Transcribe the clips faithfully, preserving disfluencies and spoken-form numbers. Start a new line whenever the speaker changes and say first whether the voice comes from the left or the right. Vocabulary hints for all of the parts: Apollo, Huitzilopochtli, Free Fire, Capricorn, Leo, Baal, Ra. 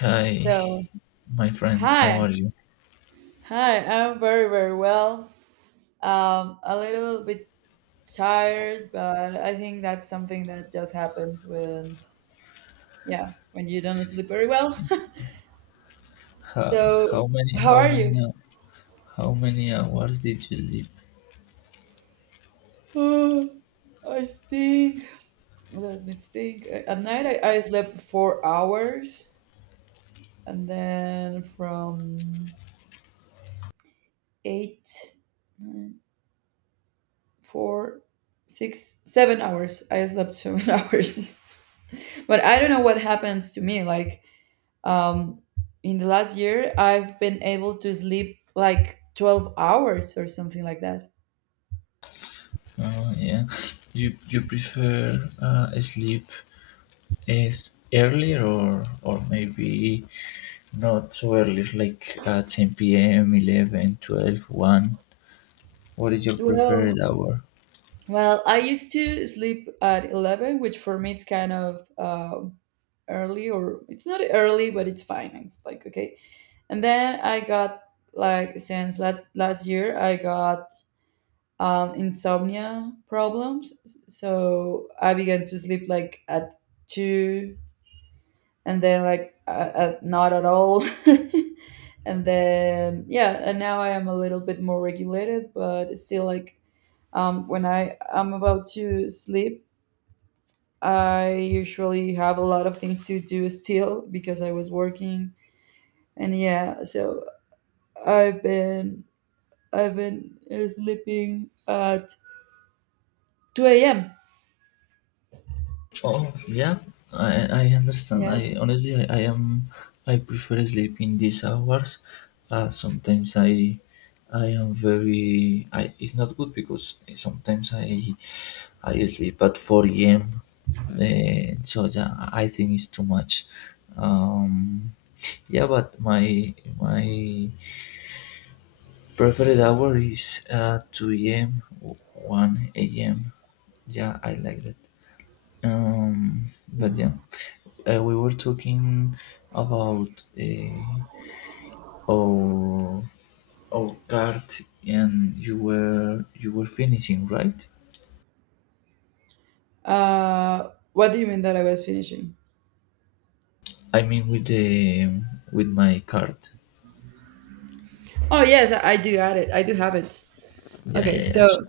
left: Hi,
right: So,
left: my friend. How
right: hi,
left: are you?
right: hi, I'm very, very well. Um, a little bit tired, but I think that's something that just happens when, yeah, when you don't sleep very well.
left: How,
right: So,
left: how many
right: how
left: how
right: are you?
left: many hou- how many hours did you sleep?
right: Oh, I think, let me think. At night, I, I slept four hours, and then from eight, nine, four, six, seven hours, I slept seven hours. But I don't know what happens to me. Like um, in the last year, I've been able to sleep like twelve hours or something like that.
left: Oh yeah. You you prefer uh, sleep as earlier or or maybe not so early like at ten p m, eleven twelve one? What is your preferred
right: Well,
left: hour?
right: well, I used to sleep at eleven, which for me it's kind of um early, or it's not early, but it's fine. It's like okay. And then I got like since last last year, I got um, insomnia problems, so I began to sleep like at two and then like uh, uh, not at all. And then, yeah, and now I am a little bit more regulated, but still, like um, when I am about to sleep, I usually have a lot of things to do still because I was working. And yeah, so i've been i've been uh, sleeping at two a.m.
left: Oh yeah, I, I understand. I
right: Yes.
left: honestly I, I am I prefer sleep in these hours. Uh, sometimes I I am very I it's not good because sometimes I I sleep at four a m. Uh, so yeah, I think it's too much. Um, yeah, but my my preferred hour is uh, two a m one a m. Yeah, I like that. Um, but yeah uh, we were talking about uh, our our card, and you were you were finishing, right?
right: Uh, what do you mean that I was finishing?
left: I mean, with the with my card.
right: Oh yes, i I do add it, I do have it.
left: Yeah,
right: Okay,
left: yeah, yeah.
right: so,
left: Sure.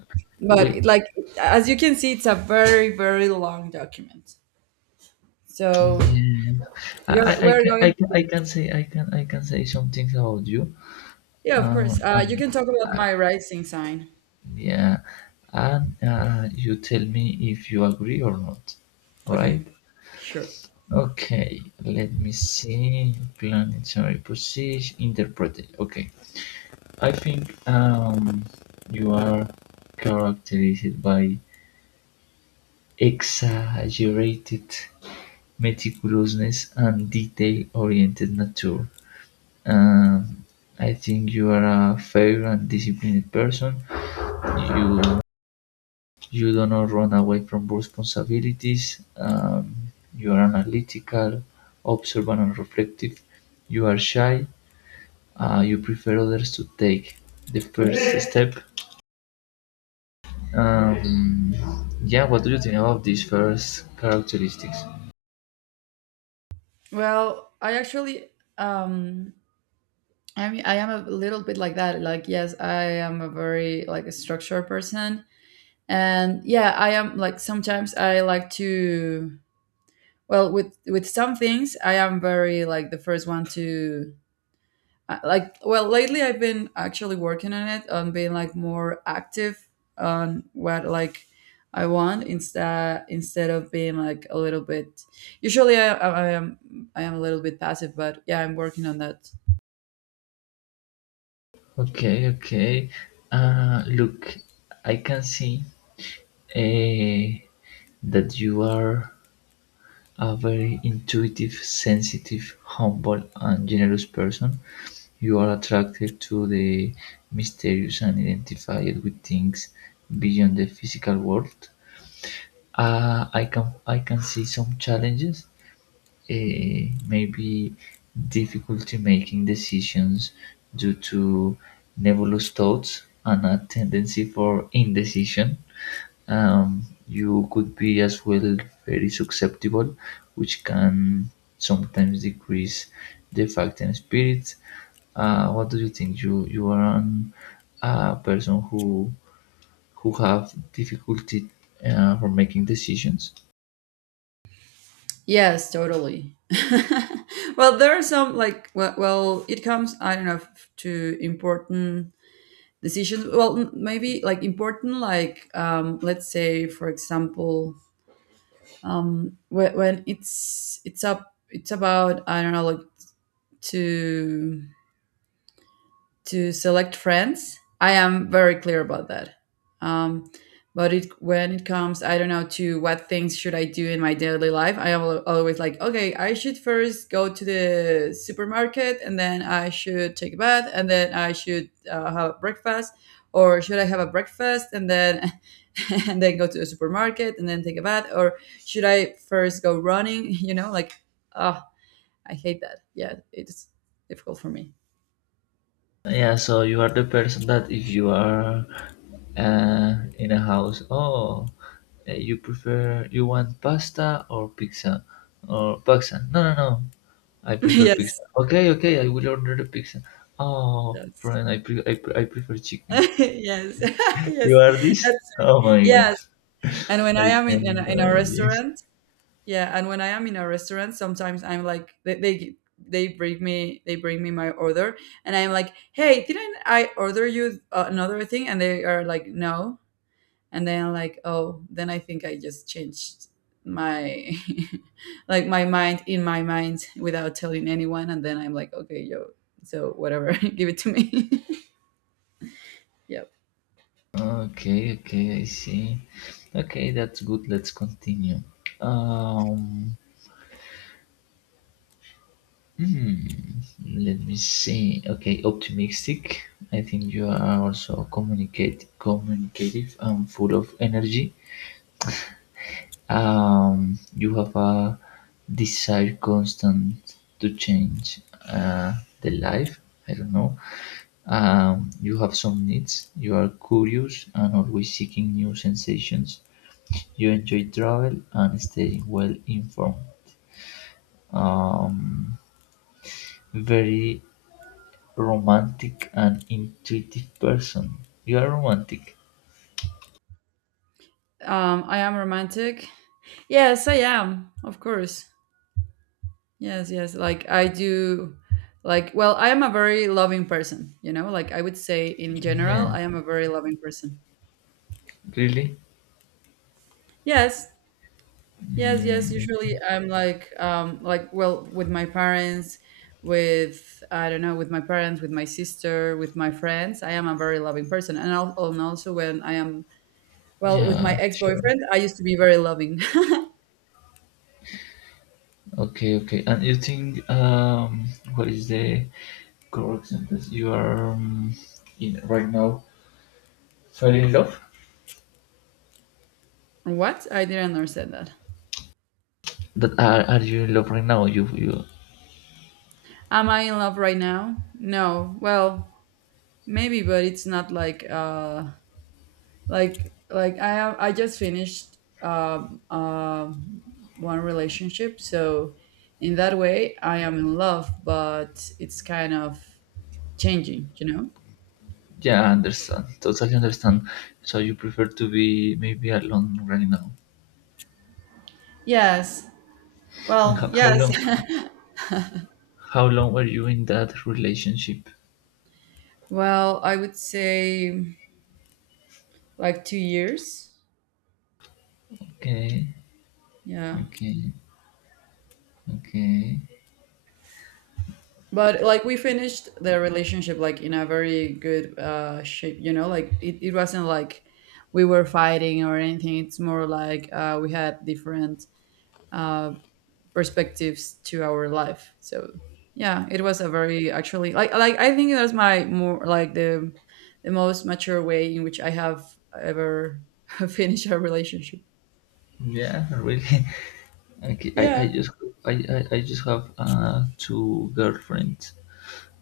left: We
right: but like, as you can see, it's a very very long document. So
left: Yeah. I,
right: you're
left: I I
right: we're
left: can I
right: going
left: can I
right: to,
left: can say I can I can say some things about you.
right: yeah, of course.
left: Um,
right: Uh, you
left: and
right: can talk about my rising sign.
left: yeah, and uh, you tell me if you agree or not, right?
right: Okay, sure.
left: Okay, let me see. Planetary position interpreted. Okay, I think um, you are characterized by exaggerated meticulousness and detail-oriented nature. Um, I think you are a fair and disciplined person. You you do not run away from responsibilities. Um, you are analytical, observant, and reflective. You are shy. Uh, you prefer others to take the first step. Um, yeah, what do you think about these first characteristics?
right: Well, I actually, um I mean, I am a little bit like that. Like, yes, I am a very, like, a structured person. And yeah, I am like sometimes I like to, well, with with some things I am very like the first one to, uh, like, well lately I've been actually working on it, on being like more active on what, like, I want, instead instead of being like a little bit, usually I, I I am i am a little bit passive, but yeah, I'm working on that.
left: Okay, okay. Uh, look, I can see uh, that you are a very intuitive, sensitive, humble, and generous person. You are attracted to the mysterious and identified with things beyond the physical world. Uh, I can I can see some challenges, eh, maybe difficulty making decisions due to nebulous thoughts and a tendency for indecision. Um, you could be as well very susceptible, which can sometimes decrease the fact and spirit. Uh, what do you think? You you are an, a person who who have difficulty uh, for making decisions.
right: Yes, totally. Well, there are some, like, well, well it comes, I don't know, f- to important decisions. Well, m- maybe like important, like, um let's say, for example, um when, when it's it's up it's about, I don't know, like, to to select friends. I am very clear about that. Um, but it, when it comes, I don't know, to what things should I do in my daily life, I am al- always like, okay, I should first go to the supermarket and then I should take a bath and then I should, uh, have breakfast, or should I have a breakfast and then and then go to the supermarket and then take a bath, or should I first go running? You know, like, oh, I hate that. Yeah, it's difficult for me.
left: Yeah, so you are the person that if you are uh, in a house, oh, uh, you prefer, you want pasta or pizza? Or pizza? No, no, no. I prefer
right: Yes.
left: pizza. Okay, okay, I will order the pizza. Oh,
right: Yes.
left: friend, I, pre- I, pre- I prefer chicken.
right: Yes.
left: You
right: Yes.
left: are this?
right: That's
left: Oh
right: it.
left: my god,
right: Yes. And when I
left: I
right: am
left: can
right: in, in a, in a
left: imagine.
right: restaurant, yeah, and when I am in a restaurant, sometimes I'm like, they, they they bring me, they bring me my order, and I'm like, "Hey, didn't I order you uh, another thing?" And they are like, "No." And then I'm like, "Oh, then I think I just changed my like my mind, in my mind, without telling anyone." And then I'm like, "Okay, yo, so whatever, give it to me." Yep.
left: Okay, okay, I see. Okay, that's good. Let's continue. Um, Hmm, let me see. Okay, optimistic. I think you are also communicate communicative and full of energy. Um, you have a desire constant to change uh, the life. I don't know. Um, you have some needs. You are curious and always seeking new sensations. You enjoy travel and staying well informed. Um, Very romantic and intuitive person. You are romantic.
right: Um, I am romantic. Yes, I am. Of course. Yes, yes. Like, I do, like, well, I am a very loving person, you know? Like, I would say in general,
left: Yeah,
right: I am a very loving person.
left: really?
right: Yes. Yes, yes.
left: Mm,
right: Usually
left: okay.
right: I'm like, um like, well, with my parents, with, I don't know, with my parents, with my sister, with my friends, I am a very loving person. And al- and also when I am, well, with
left: Yeah,
right: my
left: sure.
right: ex-boyfriend, I used to be very loving.
left: Okay, okay. And you think um what is the correct sentence? You are um, in right now fell in love?
right: What? I didn't understand that.
left: That are are you in love right now? You you
right: Am I in love right now? No. Well, maybe, but it's not like uh like, like I have, I just finished um um one relationship, so in that way I am in love, but it's kind of changing, you know?
left: Yeah, I understand. Totally understand. So you prefer to be maybe alone right now.
right: Yes.
left: And
right: Well,
left: how, how
right: yes.
left: long how long were you in that relationship?
right: Well, I would say like two years.
left: Okay,
right: Yeah.
left: okay, okay.
right: But like we finished the relationship like in a very good uh shape, you know, like, it, it wasn't like we were fighting or anything. It's more like, uh we had different uh perspectives to our life. So yeah, it was a very, actually, like like I think that's my more, like, the the most mature way in which I have ever finished a relationship.
left: Yeah, really. Okay, I, I
right: Yeah.
left: just I, I, I just have uh, two girlfriends.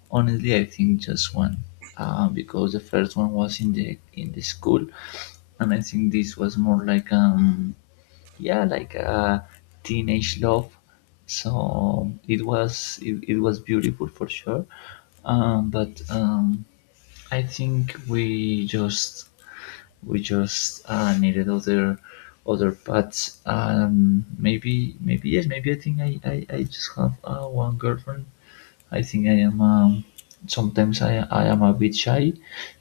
left: Honestly, I think just one, uh, because the first one was in the in the school, and I think this was more like um yeah, like a teenage love. So it was it, it was beautiful for sure, um, but um, I think we just we just uh, needed other other paths. Um, maybe maybe yes, maybe I think I, I, I just have uh, one girlfriend. I think I am um, sometimes I, I am a bit shy,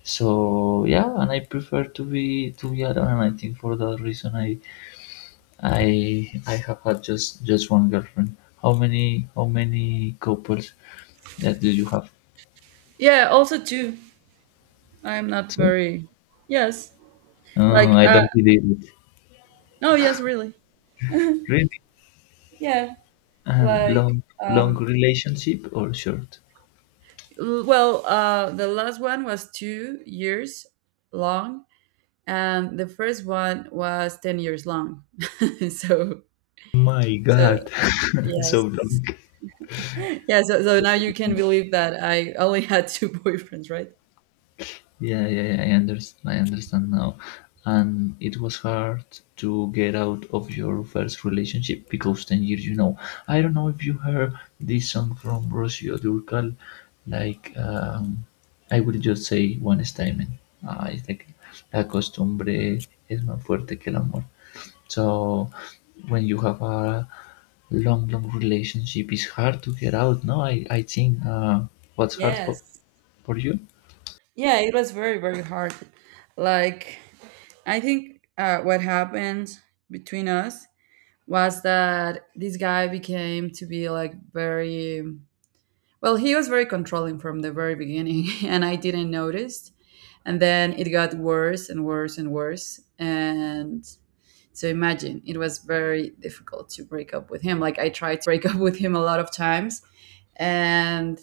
left: so yeah, and I prefer to be to be alone. And I think for that reason I I I have had just just one girlfriend. How many how many couples that do you have?
right: Yeah, also too. I'm not
left: Two.
right: very. Yes.
left: Uh,
right: Like,
left: I
right: uh,
left: don't believe it.
right: no, yes, really.
left: Really?
right: Yeah.
left: And
right: Like,
left: long, long
right: um,
left: relationship or short?
right: l- well, uh, the last one was two years long, and the first one was ten years long. So,
left: My
right: so
left: God, so
right: yes,
left: long.
right: yeah. So, so now you can believe that I only had two boyfriends, right?
left: Yeah, yeah, yeah. I understand. I understand now. And it was hard to get out of your first relationship, because ten years. You know, I don't know if you heard this song from Rocío Dúrcal, like um, I will just say one statement. Uh, it's like la costumbre es más fuerte que el amor. So when you have a long, long relationship, it's hard to get out, no? I i think. Uh what's hard for
right: Yes.
left: for you?
right: Yeah, it was very, very hard. Like, I think, uh, what happened between us was that this guy became to be like very, well, he was very controlling from the very beginning, and I didn't notice. And then it got worse and worse and worse. And so imagine, it was very difficult to break up with him. Like, I tried to break up with him a lot of times. And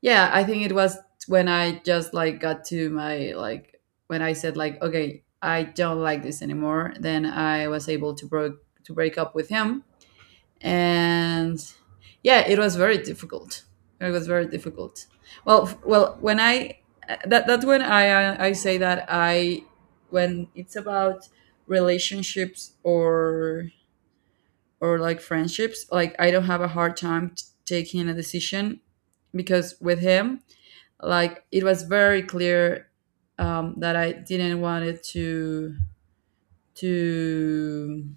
right: yeah, I think it was when I just like got to my, like, when I said, like, okay, I don't like this anymore, then I was able to break to break up with him. And yeah, it was very difficult it was very difficult, well, f- well, when I, that that's when I, uh, I say that I, when it's about relationships or or like friendships, like, I don't have a hard time t- taking a decision, because with him, like, it was very clear, um, that I didn't want it to to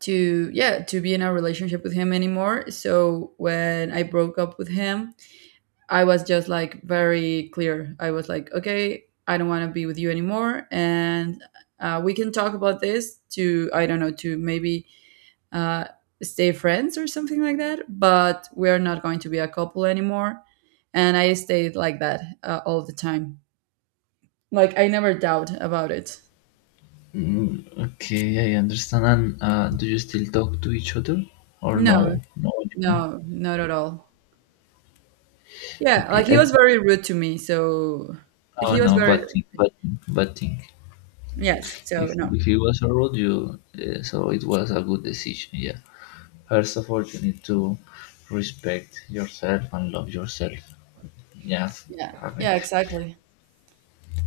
right: to, yeah, to be in a relationship with him anymore. So when I broke up with him, I was just like very clear. I was like, okay, I don't want to be with you anymore, and, uh, we can talk about this to, I don't know, to maybe, uh, stay friends or something like that. But we're not going to be a couple anymore, and I stayed like that, uh, all the time. Like, I never doubt about it.
left: Mm, okay, I understand. And uh, do you still talk to each other, or
right: No,
left: no? No anymore.
right: no, not at all. Yeah,
left: Okay,
right: like he
left: I
right: was
left: think.
right: very rude to me, so
left: Oh
right: he was
left: no,
right: very,
left: but think, but think, but think.
right: yes. So
left: If
right: no,
left: if it was a road, you uh, so it was a good decision. Yeah. First of all, you need to respect yourself and love yourself. Yeah,
right: yeah,
left: I mean.
right: yeah, exactly.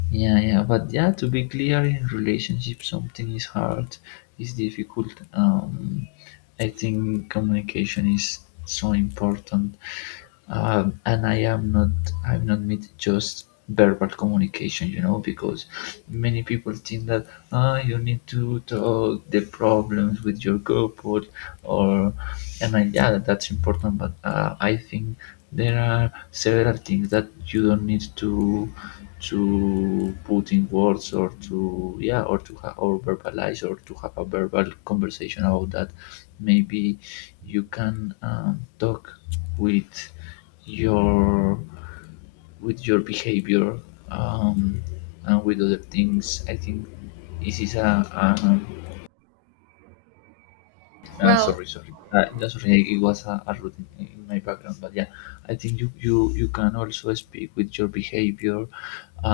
left: Yeah, yeah, but yeah, to be clear, in relationship, something is hard, is difficult. Um, I think communication is so important, um, and I am not, I'm not meant just verbal communication, you know, because many people think that ah, you need to talk the problems with your couple, or and I, yeah, that's important, but uh, I think there are several things that you don't need to to put in words or to yeah or to ha- or verbalize or to have a verbal conversation about that. Maybe you can um, talk with your with your behavior um, and with other things. I think this is a, a, a,
right: Well,
left: sorry, sorry, uh, no, sorry, it was a, a root in, in my background, but yeah, I think you, you you can also speak with your behavior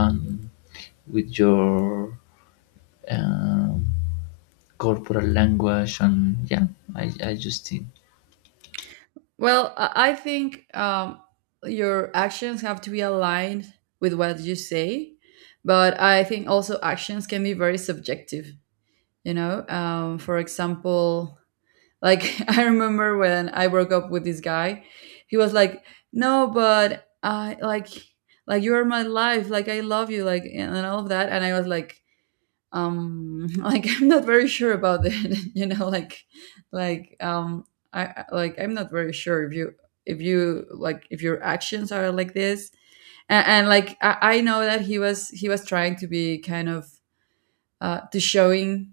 left: and with your um, corporal language, and yeah, i, I just think.
right: Well, I I think, um, your actions have to be aligned with what you say, but I think also actions can be very subjective. You know, um, for example, like, I remember when I broke up with this guy, he was like, "No, but I like, like you are my life, like I love you, like and all of that," and I was like, um, like, I'm not very sure about it. You know, like, like um i I- like, I'm not very sure if you, if you like, if your actions are like this. And, and like, I, I know that he was he was trying to be kind of, uh to showing,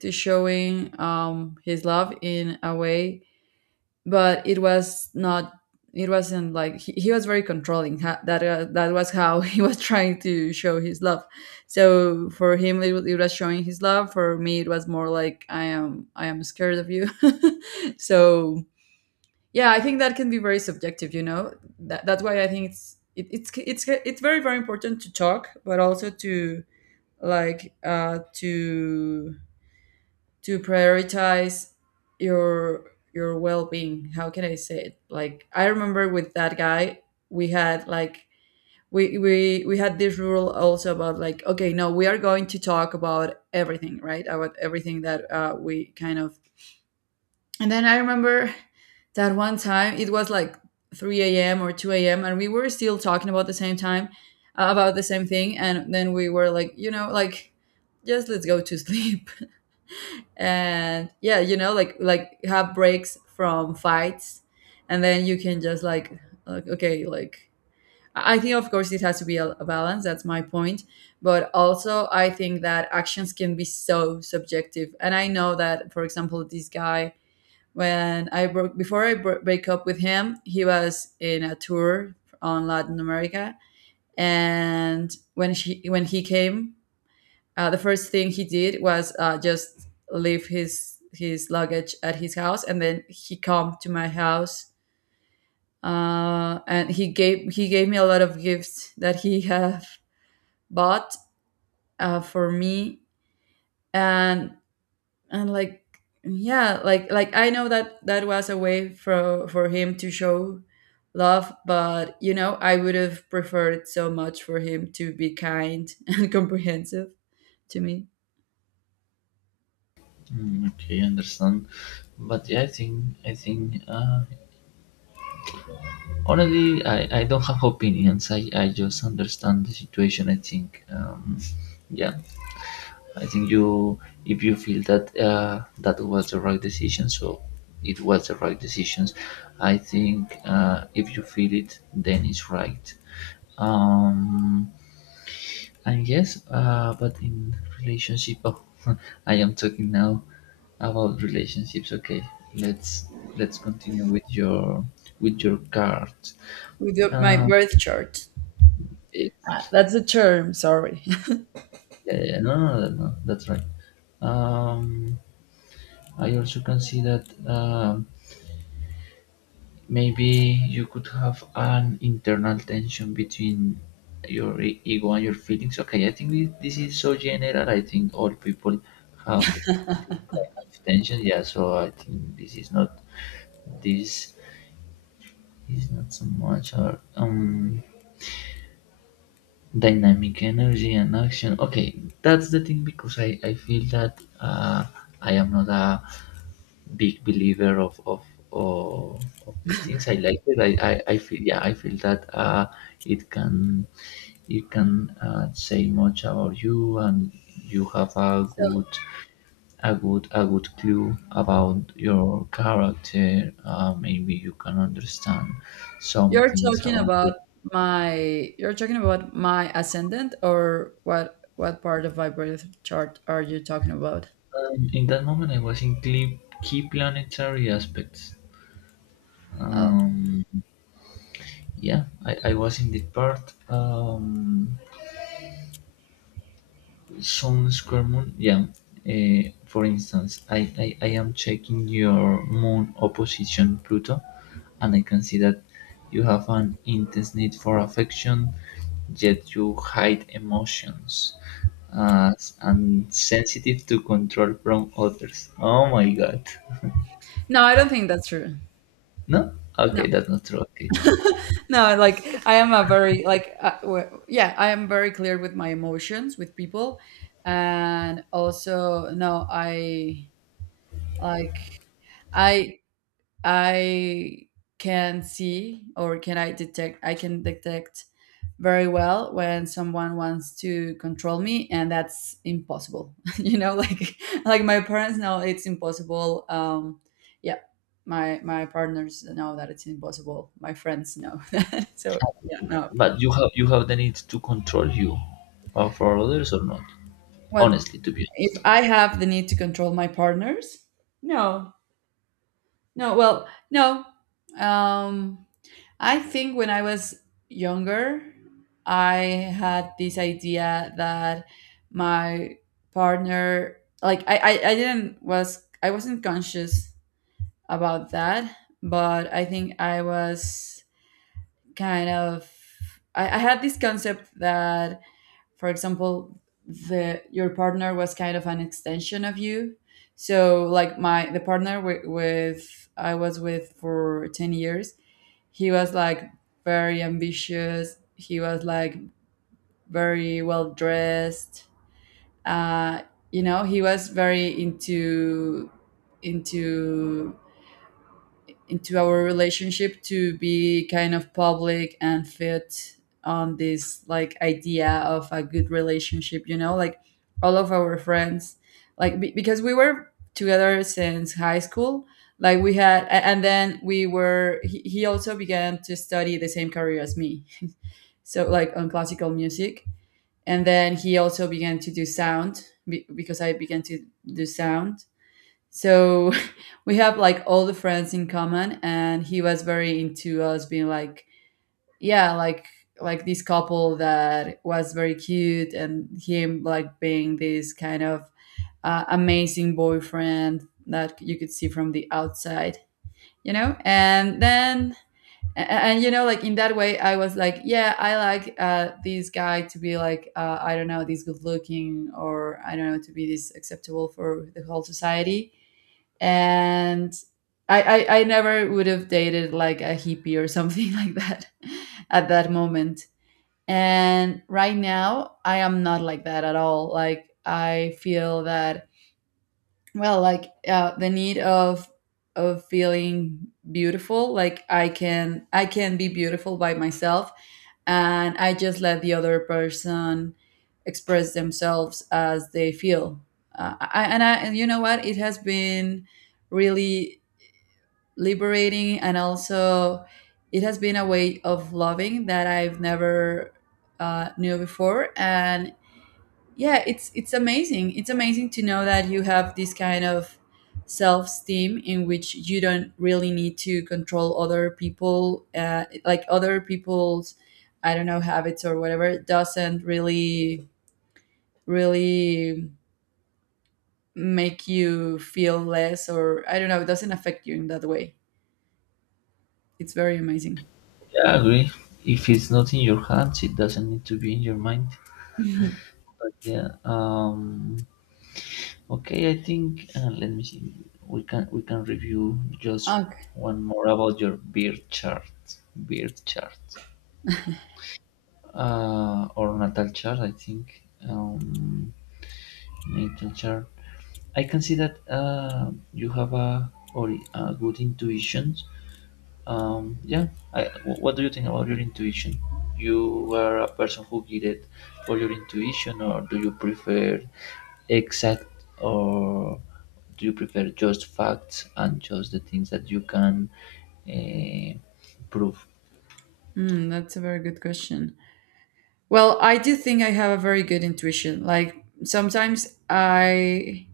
right: to showing um, his love in a way, but it was not, it wasn't like, he, he was very controlling, ha- that, uh, that was how he was trying to show his love. So for him it, wa- it was showing his love. For me it was more like, I am, i am scared of you. So yeah, I think that can be very subjective, you know? That, that's why I think it's it, it's it's it's very very important to talk, but also to, like, uh to to prioritize your your well-being. How can I say it? Like, I remember with that guy, we had like, we we we had this rule also about, like, okay, no, we are going to talk about everything, right? About everything that, uh, we kind of, and then I remember that one time it was like three a.m or two a.m and we were still talking about the same time, uh, about the same thing. And then we were like, you know, like, just let's go to sleep. And yeah, you know, like, like have breaks from fights, and then you can just like like okay, like, i I think, of course, it has to be a, a balance. That's my point. But also I think that actions can be so subjective, and I know that for example, this guy, when I broke, before I bro- break up with him, he was in a tour on Latin America. And when she when he came, uh, the first thing he did was, uh, just leave his his luggage at his house, and then he come to my house, uh, and he gave he gave me a lot of Gifts that he have bought uh, for me, and and like yeah, like like I know that that was a way for for him to show love, but you know I would have preferred so much for him to be kind and comprehensive to me
left: Mm, okay, understand. But yeah, i think I think uh, honestly, I, I don't have opinions. I, I just understand the situation, I think. Um, yeah, I think, you, if you feel that uh, that was the right decision, so it was the right decisions. I think, uh, if you feel it, then it's right. um, And yes, uh, but in relationship, oh, I am talking now about relationships. Okay, let's let's continue with your with your card.
right: without my
left: Um,
right: birth chart. Uh,
left: it's-
right: that's the term, sorry.
left: yeah, yeah, no, no, no, no, that's right. Um, I also consider that. Um, Maybe you could have an internal tension between your e- ego and your feelings. Okay, I think thi- this is so general. I think all people have the kind of tension. Yeah, so I think this is not this is not so much. Or, um, dynamic energy and action, okay, that's the thing, because i i feel that uh I am not a big believer of of of, of these things. I like it. I, I i feel. Yeah, i feel that uh it can it can uh, say much about you, and you have a
right: So
left: good, a good a good clue about your character. Uh, maybe you can understand some
right: you're
left: things
right: talking
left: about
right: about
left: your...
right: my you're talking about my ascendant, or what what part of my birth chart are you talking about?
left: Um, in that moment, I was in cle- key planetary aspects.
right: Oh.
left: um, yeah, I, I was in the part, um, sun square moon, yeah. Uh, for instance, I, I, I am checking your moon opposition Pluto, and I can see that you have an intense need for affection, yet you hide emotions as and sensitive to control from others. Oh my god.
right: No, I don't think that's true.
left: No. Okay,
right: No.
left: that's not true. Okay.
right: No, like I am a very like uh, w- yeah, I am very clear with my emotions with people and also no, I like I I can see, or can I detect? I can detect very well when someone wants to control me, and that's impossible you know, like like my parents know, it's impossible. Um, yeah, my my partners know that it's impossible, my friends know that. So, yeah, no.
left: But you have you have the need to control you, uh, for others or not.
right: Well,
left: Honestly, to be
right: if
left: honest.
right: I have the need to control my partners, no. No, well, no. Um, I think when I was younger, I had this idea that my partner, like I, I, I didn't was I wasn't conscious about that, but I think I was kind of, I, I had this concept that, for example, the your partner was kind of an extension of you. So like my the partner with, with I was with for ten years, he was like very ambitious, he was like very well dressed, uh, you know, he was very into into into our relationship to be kind of public and fit on this like idea of a good relationship, you know, like all of our friends, like be- because we were together since high school. Like we had a- and then we were he, he also began to study the same career as me, so like on classical music. And then he also began to do sound be- because I began to do sound. So we have like all the friends in common, and he was very into us being like, yeah, like like this couple that was very cute, and him like being this kind of uh, amazing boyfriend that you could see from the outside, you know. And then and, and you know, like in that way I was like, yeah, I like uh, this guy to be like uh, I don't know, this good looking, or I don't know, to be this acceptable for the whole society. And I, I I never would have dated like a hippie or something like that at that moment. And right now, I am not like that at all. Like I feel that, well, like uh, the need of of feeling beautiful. Like I can I can be beautiful by myself, and I just let the other person express themselves as they feel. Uh, I, and I and you know what? It has been really liberating, and also it has been a way of loving that I've never uh, knew before. And yeah, it's it's amazing, it's amazing to know that you have this kind of self-esteem, in which you don't really need to control other people, uh, like other people's, I don't know, habits or whatever, doesn't really really make you feel less, or I don't know, it doesn't affect you in that way. It's very amazing.
left: Yeah, I agree. If it's not in your hands, it doesn't need to be in your mind. But yeah, um, okay. I think uh, let me see. We can we can review just
right: Okay.
left: one more about your beard chart, beard chart, uh, or natal chart. I think um, natal chart. I can see that uh, you have a or a good intuition. Um, yeah, I, wh- what do you think about your intuition? You were a person who guided for your intuition, or do you prefer exact, or do you prefer just facts and just the things that you can uh, prove?
right: Mm, that's a very good question. Well, I do think I have a very good intuition. Like sometimes I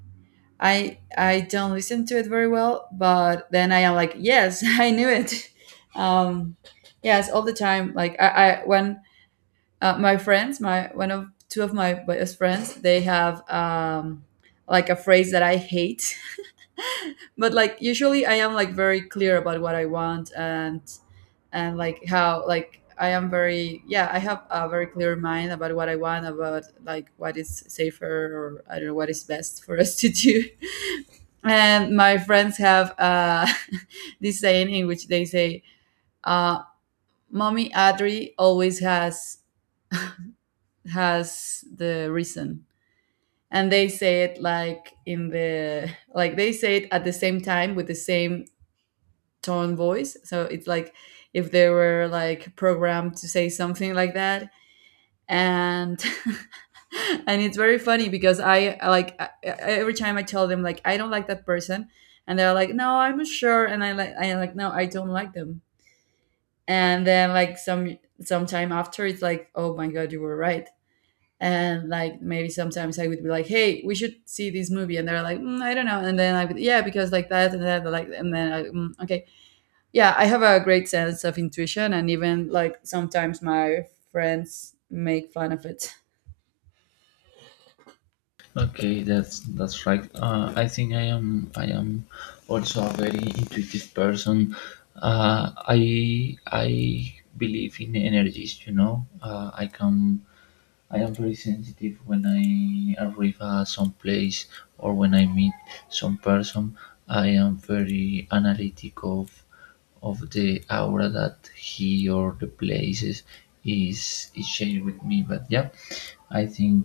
right: I I don't listen to it very well, but then I am like, yes, I knew it. Um, yes, all the time. Like I, I when uh, my friends, my one of two of my best friends, they have, um, like a phrase that I hate, but like usually I am like very clear about what I want. And and like how like I am very, yeah, I have a very clear mind about what I want, about like what is safer, or I don't know, what is best for us to do. And my friends have uh, this saying in which they say, uh, "Mommy Adri always has has the reason," and they say it like in the, like they say it at the same time with the same tone voice. So it's like if they were like programmed to say something like that. And and it's very funny, because I I like I, I- every time I tell them like, I don't like that person, and they're like, no, I'm not sure, and I like I like no, I don't like them. And then like some some time after it's like, oh my god, you were right. And like maybe sometimes I would be like, "Hey, we should see this movie," and they're like, mm, "I don't know," and then I would, "Yeah, because like that and that, like," and then I, mm, okay, yeah, I have a great sense of intuition, and even like sometimes my friends make fun of it.
left: Okay, that's that's right. Uh, I think I am I am also a very intuitive person. Uh, I I believe in energies. You know, uh, I can I am very sensitive when I arrive at some place or when I meet some person. I am very analytic of of the aura that he or the places is is sharing with me. But yeah, I think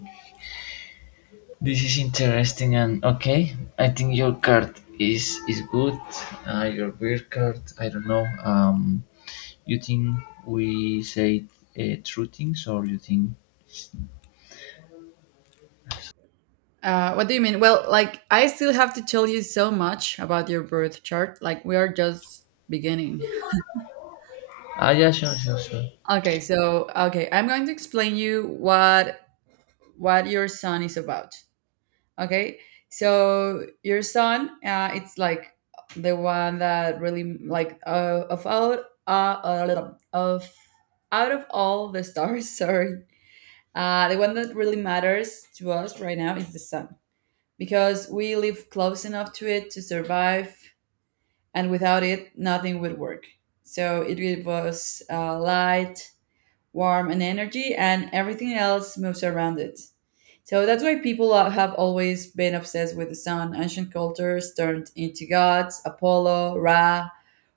left: this is interesting, and okay. I think your card is is good. Uh, your beer card. I don't know. Um, you think we said uh, true things, or you think...
right: Uh, what do you mean? Well, like I still have to tell you so much about your birth chart. Like we are just beginning.
left: Ah, yeah, sure, sure, sure.
right: Okay, so okay, I'm going to explain you what what your son is about. Okay, so your son, uh, it's like the one that really like uh, of out uh, uh, of out of all the stars. Sorry, uh, the one that really matters to us right now is the sun, because we live close enough to it to survive, and without it, nothing would work. So it gave us uh, light, warmth, and energy, and everything else moves around it. So that's why people are- have always been obsessed with the sun. Ancient cultures turned into gods, Apollo, Ra,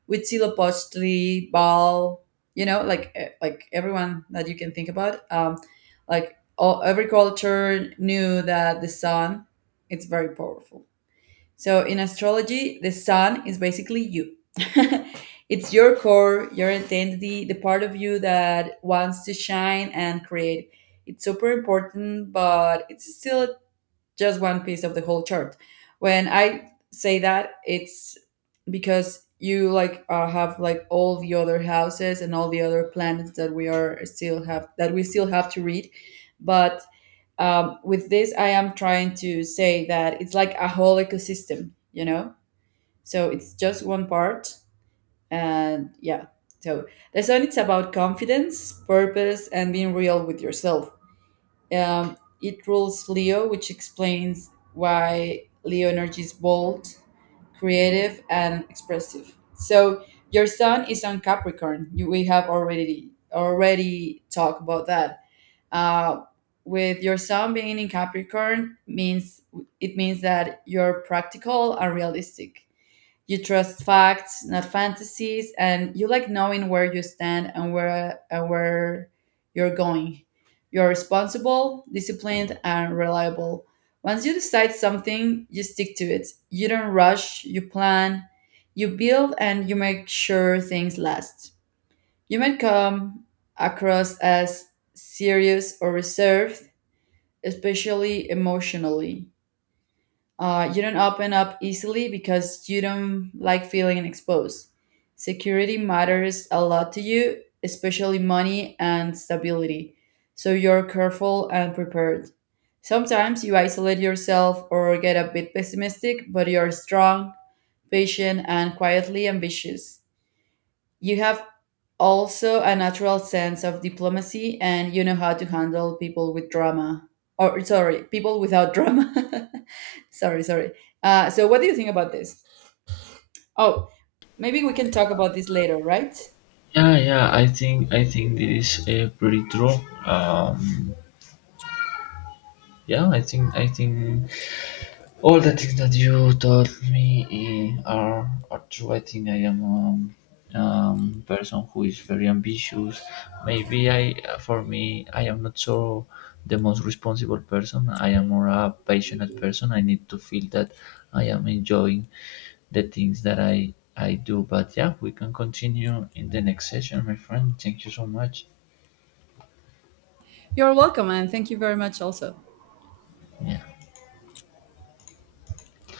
right: Huitzilopochtli, Baal. You know, like eh, like everyone that you can think about. Um, like all, every culture knew that the sun, it's very powerful. So in astrology, the sun is basically you. It's your core, your identity, the part of you that wants to shine and create. It's super important, but it's still just one piece of the whole chart. When I say that, it's because you like, uh, have like all the other houses and all the other planets that we are still have that we still have to read, but um, with this I am trying to say that it's like a whole ecosystem, you know, so it's just one part. And yeah, so the sun, it's about confidence, purpose, and being real with yourself. Um, it rules Leo, which explains why Leo energy is bold, creative, and expressive. So your sun is on Capricorn, you, we have already already talked about that. Uh, with your sun being in Capricorn means it means that you're practical and realistic. You trust facts, not fantasies, and you like knowing where you stand and where and where you're going. You're responsible, disciplined, and reliable. Once you decide something, you stick to it. You don't rush, you plan, you build, and you make sure things last. You might come across as serious or reserved, especially emotionally. Uh, you don't open up easily because you don't like feeling exposed. Security matters a lot to you, especially money and stability. So you're careful and prepared. Sometimes you isolate yourself or get a bit pessimistic, but you're strong, patient, and quietly ambitious. You have also a natural sense of diplomacy, and you know how to handle people with drama. Or, sorry, people without drama. Sorry, sorry. Uh, so, what do you think about this? Oh, maybe we can talk about this later, right?
left: Yeah, yeah. I think I think this is a pretty true. Um, yeah, I think I think all the things that you taught me, eh, are are true. I think I am a um, um, person who is very ambitious. Maybe I, for me, I am not so the most responsible person. I am more a passionate person. I need to feel that I am enjoying the things that I I do. But yeah, we can continue in the next session, my friend. Thank you so much.
right: You're welcome, and thank you very much also.
left: Yeah.